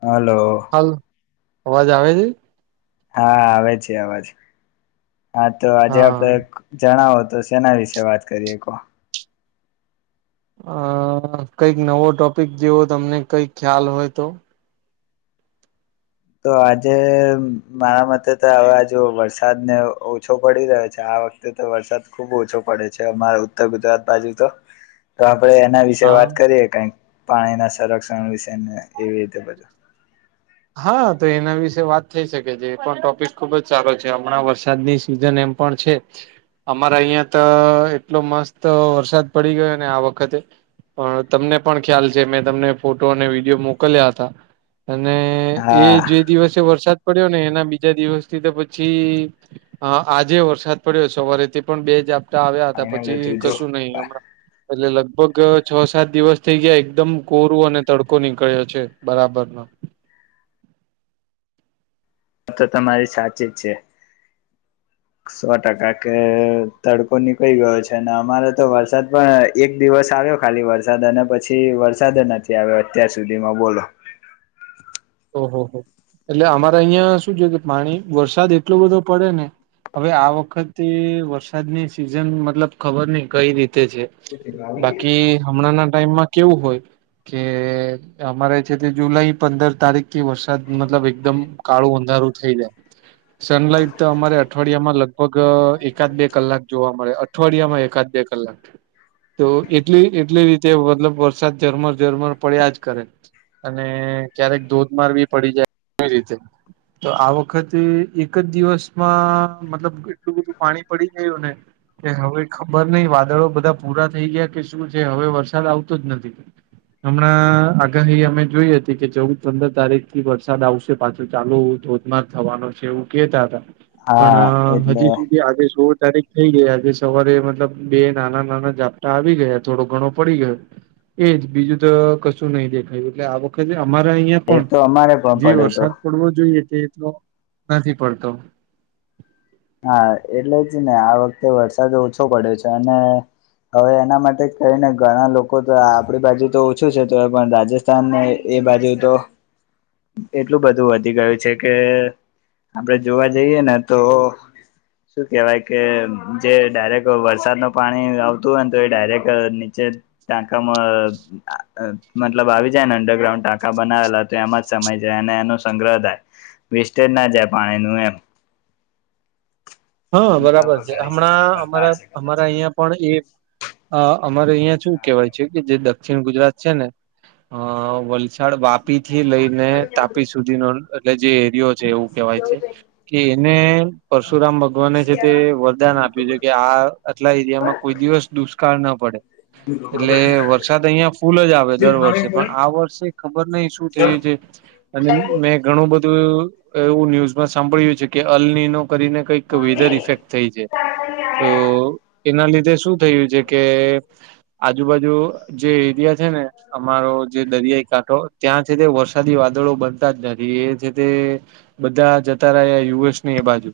Hello ાલ અવાજ આવે આવે જ- હા આવે છે આવાજ હા તો આજે આપડે હા જણાવો તો સેના વિશે વાત કરીએ અ કંઈક નવો ટોપિક જેવો તમને કઈક ખ્યાલ હોય તો તો આજે મારા મતે તો હવેજ વરસાદને ઓછો પડી રહ્યો છે આ વખતે તો વરસાદ ખુબ ઓછો પડે છે અમારા ઉત્તર ગુજરાત બાજુ તો [inaudible] તો આપડે એના વિશે હા વાત કરીએે કઈક પાણીના સંરક્ષણ વિશે એવી રીતે બધું હા તો એના વિશે વાત થઈ શકે છે એ પણ ટોપિક ખુબ જ સારો છે હમણાં વરસાદની સિઝન એમ પણ છે. અમારા અહિયાં તો એટલો મસ્ત વરસાદ પડી ગયો ને આ વખતે પણ તમને પણ ખ્યાલ છે મેં તમને ફોટો અને વિડીયો મોકલ્યા હતા અને એ હા જે દિવસે વરસાદ પડ્યો ને એના બીજા દિવસ થી તો પછી હ આજે વરસાદ પડ્યો સવારેથી પણ બે જ આવ્યા હતા ફાઈનલી પછી તું જો કશું નહી હમણાં એટલે લગભગ છ સાત દિવસ થઇ ગયા એકદમ કોરું અને તડકો નીકળ્યો છે બરાબર હ [inaudible] આ તો તમારી સાચી જ છે. સો ટકા કે તડકો નીકી ગયો છે ને અમારે તો વરસાદ પણ એક દિવસ આવ્યો ખાલી વરસાદ અને પછી વરસાદ નથી આવ્યો અત્યાર સુધીમાં બોલો ઓહહ એટલે અમારે અહિયાં શું છે કે પાણી વરસાદ એટલો બધો પડે ને હવે આ વખતે વરસાદની સિઝન મતલબ ખબર નહ કઈ રીતે છે. બાકી હમણાં ના ટાઈમમાં કેવું હોય કે અમારે છે તે જુલાઈ પંદર તારીખ થી વરસાદ મતલબ એકદમ કાળું અંધારું થઈ જાય. સનલાઈટ તો અમારે અઠવાડિયા માં લગભગ એકાદ બે કલાક જોવા મળે. અઠવાડિયામાં એકાદ બે કલાક તો એટલી એટલી રીતે મતલબ વરસાદ ઝરમર ઝરમર પડ્યા જ કરે. અને ક્યારેક ધોધમારવી પડી જાયવી રીતે તો આ વખત એક જ દિવસમાં મતલબ એટલું બધું પાણી પડી ગયું ને કે હવે ખબર નહિ વાદળો બધા પૂરા થઈ ગયા કે શું છે હવે વરસાદ આવતો જ નથી હમણાં આગાહી અમે જોઈ હતી કે ચૌદ પંદર તારીખ થી વરસાદ આવશે પાછો ચાલુ ધોધમાર થવાનો છે એવું કેતા હતા હા પણ એટલે હજી સુધી આ જો તારી થઈ ગયા આજે સવારે મતલબ બે નાના નાના ઝાપટા આવી ગયા થોડો ઘણો પડી ગયો એજ બીજું તો કશું નહીિ દેખાયું એટલે આ વખતે અમારા અહિયાં એ પણ તો અમારે પણ જે પડ્યો તો વરસાદ પડવો જોઈએ તે એટલો નથી પડતો હા એટલે જ ને આ વખતે વરસાદ ઓછો પડ્યો છે અને હવે એના માટે કઈ ને ઘણા લોકો તો આપણી બાજુ તો ઓછું છે તો પણ રાજસ્થાન ને એ બાજુ તો એટલું બધું વધી ગયું છે કે આપડે જોવા જઈએ ને તો શું કેહેવાય કે જે ડાયરેક્ટ વરસાદ ન પાણી આવતું હોય ને તો એ ડાયરેક્ટ નીચે તકા મ મતલબ આવી જાય ને અંડરગ્રાઉન્ડ ટાંકા બનાવેલા તો એમાં જ સમય જાય અને એનો સંગ્રહ થાય વેસ્ટેજ ના જાય પાણીનું એમ હા મોટા બરાબર પર છે ગાડી સાઈડ હમણાં કરતા અમારા હશે કદાચ અમારા અહિયાં પણ એ અ અમારે અહિયાં શું ના કેહેવાય એવું છે કે જે દક્ષિણ ગુજરાત છે ને અ વલસા વાપી થી લઈને તાપી સુધીનો એટ જે એરિયો છે એવું કેહેવાય છે કે એને પરશુરામ ભગ ને છે તે વરદાન આપ્યું છે કે આ આટલા એરિયામાં કોઈ દિવસ દુષ્કાળ ના પડે એટલે વરસાદ અહં ફૂલ જ આવે દર વર્ષે પણ આ વર્ષે ખબર નહ શું થયું છે અને મે ઘણું બધું એવું ન્યુઝમાં સાંભળ્યું છે કે અલની ન કરીને કઈ એક વેધર ઇફેક્ટ થઈ છે તો એના લીધે શું થયું છે કે આજુબાજુ જે એરિયા છે ને અમારો જે દરિયાઈ કાંઠો ત્યાં છે તે વર્સા વાદળો બનતા જ નથી એ છે તે બધા જતા રહ્યા યુએસ ને એ બાજુ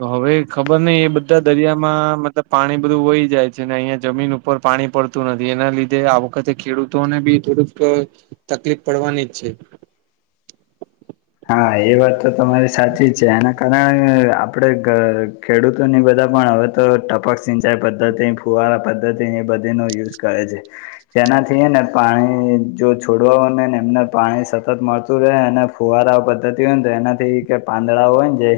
તો હવે ખબર નઈ એ બધા દરિયામાં મતલબ પાણી બધું વહી જાય છે ને અહિયાં જમીન ઉપર ઉપર પાણી પડતું નથી એના લીધે આ વખતે ખેડૂતોને બી થોડુંક તકલીફ પડવાની જ છે હા એ વાત તો તમારી સાચી જ છે એના કારણે આપણે ખેડૂતોની બધા પણ હવે તો ટપક સિંચાઈ પદ્ધતિ ફુવારા પદ્ધતિ એ બધીનો યુઝ કરે છે જેનાથી ને પાણી જો છોડવા હોનેને એમને પાણી સતત મળતું રહે અને ફુવારા પધ્ધતિ હોય ને તો એનાથી પાંદડાઓ હોય ને જે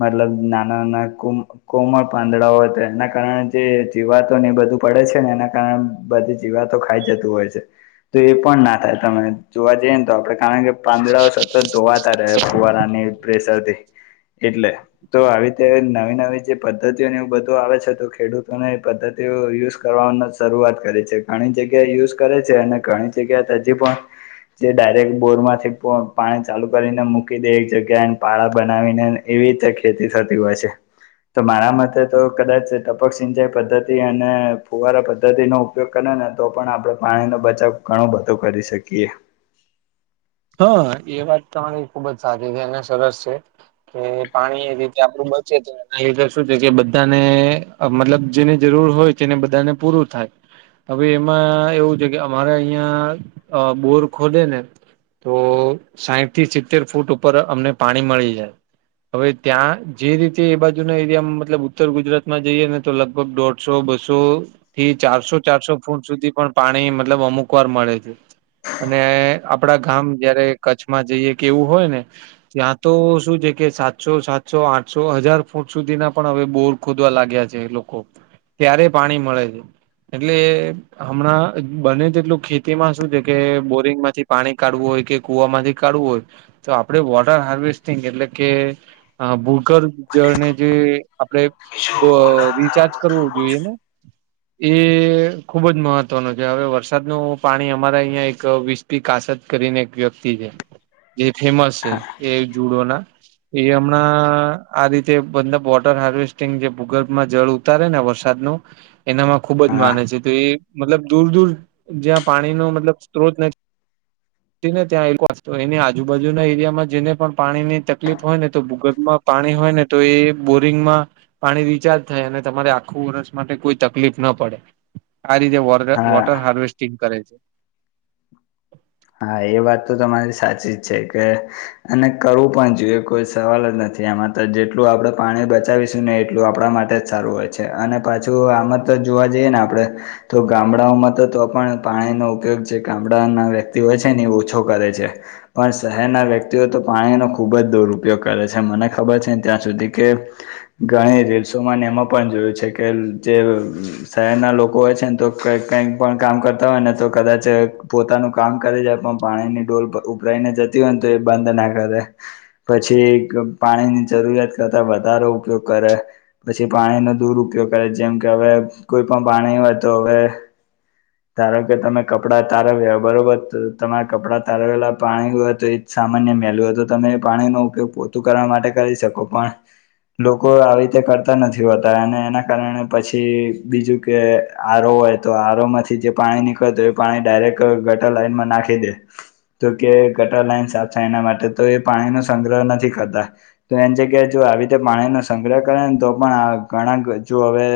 મતલબ નાના નાના કોમળ પાંદડાઓ તો એના કારણે જે જીવાતો ને એ બધું પડે છે ને એના કારણે બધી જીવાતો ખાઈ જતું હોય છે તો એ પણ ના થાય તમે જોવા જઈએ ને તો આપડે કારણ કે પાંદડાઓ ધોવાતા રે ફુવારાની પ્રેશરથી એટલે તો આવી રીતે નવી નવી જે પદ્ધતિઓને એવું બધું આવે છે તો ખેડૂતોને એ પદ્ધતિ તે યુઝ કરવાનો શરૂઆત કરે છે ઘણી જગ્યાએ યુઝ કરે છે અને ઘણી જગ્યા હજી પણ જે ડાયરેક્ટ બોર માંથી પાણી ચાલુ કરીને મૂકી દે એક જગ્યાએને પાળા બનાવીને એવી રીતે ખેતી થતી હોય છે તો મારા મતે તો કદાચ ટપક સિંચાઈ પદ્ધતિ અને ફુવારા પદ્ધતિનો ઉપયોગ કરે ને તો પણ આપણે પાણીનો બચાવ ઘણું બધો કરી શકીએ હા એ વાત તમારી ખુબ જ સારી છે અને સરસ છે કે પાણી એ રીતે આપડું બચે છે એ શું છે કે બધાને મતલબ જેની જરૂર હોય તેને બધાને પૂરું થાય હવે એમાં એવું છે કે અમારે અહિયાં બોર ખોલે ને તો સાહીઠ થી સિત્તેર ફૂટ ઉપર અમને પાણી મળી જાય હવે ત્યાં જે રીતે એ બાજુના એરિયા મતલબ ઉત્તર ગુજરાત માં જઈએ ને તો લગભગ દોઢ સો બસો થી ચારસો ચારસો ફૂટ સુધી પણ પાણી મતલબ અમુક વાર મળે છે અને આપડા ગામ જયારે કચ્છમાં જઈએ કે એવું હોય ને ત્યાં તો શું છે કે સાતસો સાતસો આઠસો હજાર ફૂટ સુધી ના પણ હવે બોર ખોદવા લાગ્યા છે લોકો ત્યારે પાણી મળે છે એટલે હમણાં બને તેટલું ખેતી માં શું છે કે બોરિંગ માંથી પાણી કાઢવું હોય કે કુ વામાંથી કાઢવું હોય તો આપડે વોટર હાર્વેસ્ટિંગ એટલે કે હા ભૂગર્ જળને જે આપડે રિચાર્જ કરવો જોઈએ ને એ ખુબ જ મહત્વનું છે હવે વરસાદનું પાણી અમારા અહીં એક વિ પ કાસત કરીને એક વ્યક્તિ છે જે ફેમસ છે એ જુડો ના એ હમણાં આ રીતે બત વોટર હાર્વેસ્ટિંગ જે ભૂગર્ભમાં જળ ઉતારે ને વરસાદનું એનામાં ખુબ જ હા માને છે તો એ મતલબ દૂર દૂર જ્યાં પાણી ન મતલબ સ્ત્રોત નથી ને ત્યાં એની આજુબાજુના એરિયામાં જેને પણ પાણી ની તકલીફ હોય ને તો ભૂગર્ભમાં પાણી હોય ને તો એ બોરિંગ માં પાણી રિચાર્જ થાય અને તમારે આખું વર્ષ માટે કોઈ તકલીફ ના પડે આ રીતે હા વોટર હાર્વેસ્ટિંગ કરે છે હા એ વાત તો તમારી સાચી જ છે કે અને કરવું પણ જોઈએ કોઈ સવાલ જ નથી આમાં તો જેટલું આપણેે પાણી બચાવીશું ને એટલું આપણા માટે સારું હોય છે અને પાછું આમાં તો જોવા જઈએ ને આપણે તો ગામડાઓમાં તો તો પણ પાણીનો ઉપયોગ છે ગામડાના વ્ય તેવેય છે ને એ ઓછો કરે છે પણ શહેરના વ્યક્તિઓ તો પાણીનો ખૂબ જ દુરુપયોગ કરે છે મને ખબર છે ત્યાં સુધી કે ઘણી રીલ્સોમાંને એમાં પણ જોયું છે કે જે શહેર ના લોકો હોય છે ને તો ક કઈક પણ કામ કરતા હોય ને તો કદાચ પોતાનું કામ કરી જાય પણ પાણી ની ડઢોલ ઉપરાઈને જતી હોય ને તો એ બંધ ના કરે પછી પાણીની જરૂરિયાત કરતાં વધારો ઉપયોગ કરે પછી પાણીનો દુરુપયોગ કરે જેમ કે હવે કોઈ પણ પાણી હોય તો હવે ધારો કે તમે કપડા તારા વવ બરોબર તમારા કપડાં તારવેલા પાણી હોય તો એ જ સામાન્ય મેલું તો તમે પાણી નો ઉપયોગ પો ત કરવા માટે કરી શકો પણ લોકો આવી રીતે કરતા નથી હોતા અને એના કારણે પછી બીજુ કે આરો હોય તો આરો માંથી જે પાણી નીકળત હો એ પાણી ડાયરેક્ટ ગટા લાઈનમાં નાખી દે તો કે ગટર લાઈન સાફ થાય એના માટે તો એ પાણીનોો સંગ્રહ નથી કરતા- તો એની જગ્યાએ જો આવી રીતે પાણીનોો સંગ્રહ કરે ને તો પણ ઘણા જો હવે.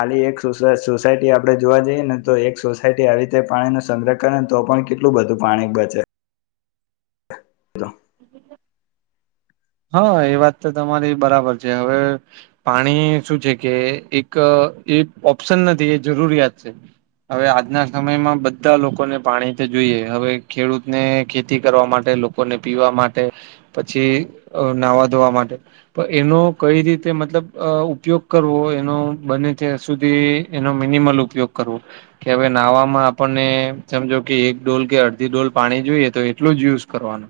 ખાલી એક સોસાયટી આપડે જોવા જઈએ ને તો એક સોસાયટી આવી તે પાણીનોો સંગ્રહ કરે ને તો પણ કેટલું બધું પાણી બચે હલો હા એ વાત તો તમારી બરાબર છે, હવે પાણી શું છે કે એક એ ઓપ્શન નથી એ જરૂરિયાત છે. હવે આજના સમયમાં બધા લોકોને પાણીથી જોઈએ હવે ખેડૂતને ખેતી કરવા માટે લોકોને પીવા માટે પછી નાહવા ધોવા માટે પણ એનો કઈ રીતે મતલબ ઉપયોગ કરવો એનો બને ત્યાં સુધી એનો મિનિમલ ઉપયોગ કરવો કે હવે નાહવામાં આપણને સમજો કે એક ડોલ કે અડધી ડોલ પાણી જોઈએ તો એટલું જ યુઝ કરવાનુ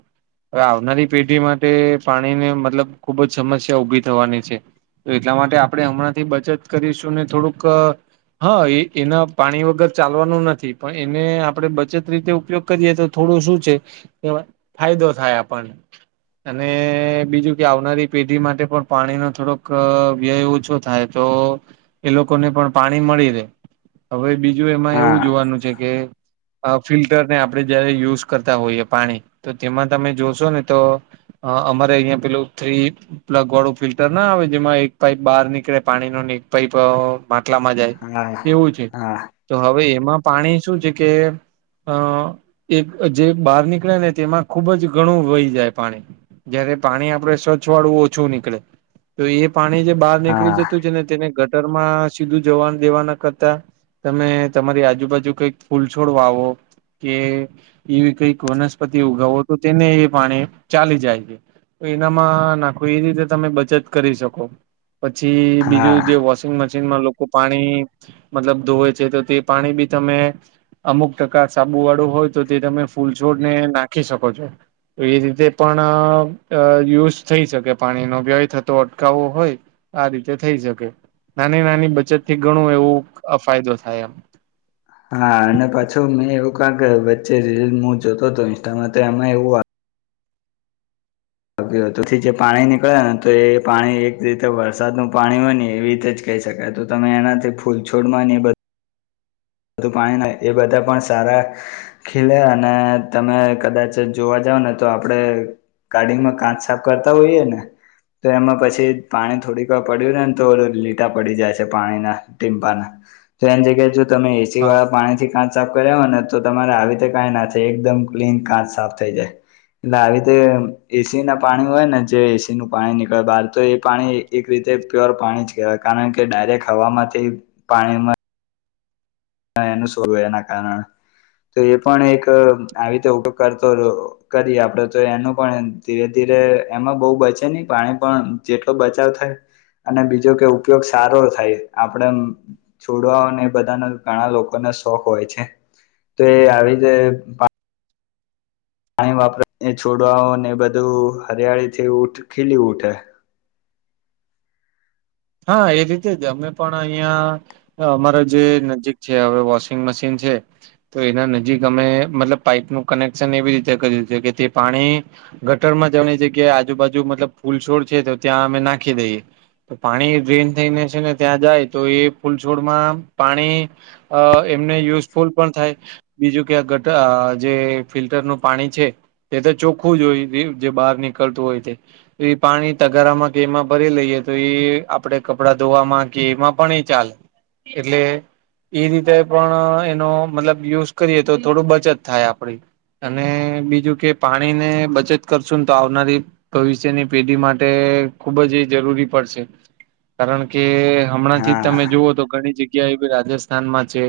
હવે આવનારી પેઢી માટે પાણીની મતલબ ખુબ જ સમસ્યા ઉઊભી થવાની છે. તો એટલા માટે આપણે હમણાં થી બચત કરીશું ને થોડુંક હા, એ એના પાણી વગર ચાલવાનું નથી પણ એને આપડણે બચત રીતે ઉપયોગ. કરીએ તો થોડું શું છે, ફાયદો થાય આપણને. અને બીજું કે, આવનારી પેઢી માટે પણ પાણીનો થોડોક વ્યય ઓછો થાય તો એ લોકોને પણ પાણી મળી રહે. હવે બીજું એમાં હા એવું જોવાનું છે કે અ ફિલ્ટરને આપણે જયારે યુઝ કરતા હોઈએ, પાણી તો તેમાં તમે જોશો ને તો હ, અમારે અહિયાં પેલ થ્રી પ્લગ વાળું ફિલ્ટર ના આવે, જેમાં એક પાઈપ બહાર નીકળે પાણી ન ને એક પાઈપ માટલામાં જાય હા એવું છે હા તો હવે એમાં પાણી શું છે, કે અ એક જે બહાર નીકળે ને, તેમાં ખુબ જ ઘણું વહી જાય પાણી જયારે પાણી આપડે સ્વચ્છ વાળું ઓછું નીકળે, તો એ પાણી જે બહાર હા નીકળી જતું છેને, તેને ગટર માં સીધું જવાનું દેવાના કરતા તમે તમારી આજુબાજુ કંઈક ફૂલ છોડવા આવો કે એવી કંઈક વનસ્પતિ ઉગાવો તો તેને એ પાણી ચાલી જાય એનામાં નાખો, એ રીતે તમે બચત કરી શકો પછી હા બીજું જે વોશિંગ મશીનમાં લોકો પાણી મતલબ ધોવે છે, તો તે પાણી બી તમે અમુક ટકા સાબુ વાળું હોય તો તે તમે ફૂલછોડને નાખી શકો છો. એ રીતે પણ અ યુઝ થઈ શકે પાણીનો વ્યય થતો અટકાવો હોય, આ રીતે થઈ શકે. નાની નાની બચત થી ઘણું એવું ફાયદો થાય એમ હા, અને પાછો મેં એવું કે વચ્ચે રીલ હું જોતો હતો. ઇન્સ્ટામાંમાં એવુ પછી જે પાણી નીકળે ને, તો એ પાણી એક રીતે વરસાદ નું પાણી હોય ને, એવી રીતે જ કહી શકાય, તો તમે એનાથી ફૂલ છોડમાં અને એ બધુ બધું પાણી ના, એ બધા પણ સારા ખીલે, અને તમે કદાચ જોવા જાવ ને તો આપડે કાઢીંગમાં કાચ સાાફ કરતા હોઈએ ને તો એમાં પછી પાણી થોડીક વાર પડ્યું ને, ને તો લીટા પડી જાય છે. પાણીના ટીપાના તો એની જગ્યાએ જો તમે એસી હા વાળા પાણી થી કા સાફ કર્યા હોય ને, તો તમારે આવી રીતે કંઈ ના થાય, એકદમ ક્લીન કાચ સાફ થઈ જાય. એટલે આવી રીતે એસી ના પાણી હોય ને, જે એસી નું પાણી નીકળે બહાર, તો એ પાણી એક રીતે પ્યોર પાણી જ કહેવાય, કારણ કે ડાયરેક્ટ હવાવામાંથી પાણીમા એનું શું? એના કારણ તો એ પણ એક આવી રીતે ઉપયોગ કરતો હતો. કરીએ આપડે તો એનું પણ ધીરે ધીરે, એમાં બહુ બચે નહીં પાણી, પણ જેટલો બચાવ થા અને બીજો કે ઉપયોગ સારો થાય આપડે છોડવાને એ બધાનો ઘણા લોકોને શોખ હોય છે, તો એ આવી જે પાણી વાપરાને છોડવા ઓને બધું હરિયાળી થી ઉ ખીલી ઉઠે. હા, એ રીતે જ અમે પણ અહિયાં. અમારા જે નજીક છે હવે વોશિંગ મશીન છે. તો એના નજીક અમે, મતલબ પાઈપનું કનેક્શન એવી રીતે કર્યું છે કે તે પાણી ગટરમાં જવાની જગ્યા આજુબાજુ, મતલબ ફૂલ છોડ છે, તો ત્યાં અમે નાખી દઈએ. તો પાણી ડ્રેન થઈને છે ને ત્યાં જાય, તો એ ફૂલછોડમાં પાણી. અ એમને યુઝફુલ પણ થાય. બીજું કે ગટ જે ફિલ્ટર નું પાણી છે. તે તો ચોખ્ખું જ હોય, જે બહાર નીકળતું હોય તે. તો એ પાણી તગારામાં એમાં ભરી લઈએ તો એ આપડે કપડા ધોવામાં કે એમાં પણ એ ચાલે એટલે એ રીતે પણ એનો મતલબ યુઝ કરીએ તો થોડું બચત થાય આપડી. અને બીજું કે પાણી ને બચત કરશું ને, તો આવનારી ભવિષ્યની પેઢી માટે ખુબ જ એ જરૂરી પડશે. કારણ કે હમણાં થી જ હા તમે જુઓ તો ઘણી જગ્યા એવી રાજસ્થાનમાં છે.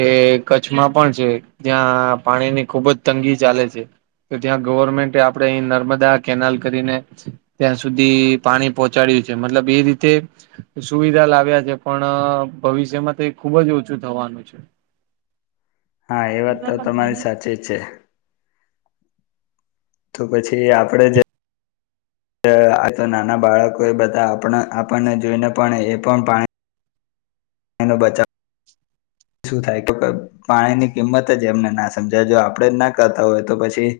એ કચ્છમાં પણ છે, જ્યાં પાણીની ખુબ જ તંગી ચાલે છે. તો ત્યાં ગવર્મેન્ટ આપણેે અહી નર્મદા કેનાલ કરીને ત્યાં સુધી પાણી પોહોંચાડ્યું છે મતલબ એ રીતે તે સુવિધા લાવ્યા છે પણ ભવિષ્યમાં તે ખુબ જ ઓછું થવાનું છે [inaudible] હા એ વાત તો તમારી સાચી જ છે તો પછી આપડે જે આ તો નાના બાળકો એ બધા આપ આપણને જોઈને પણ એ પણ પાણી એનો બચાવ શું થાય કે પાણી ની કિંમત જ એમને ના સમજાય જો આપણેે જ ના કરતા હોય તો પછી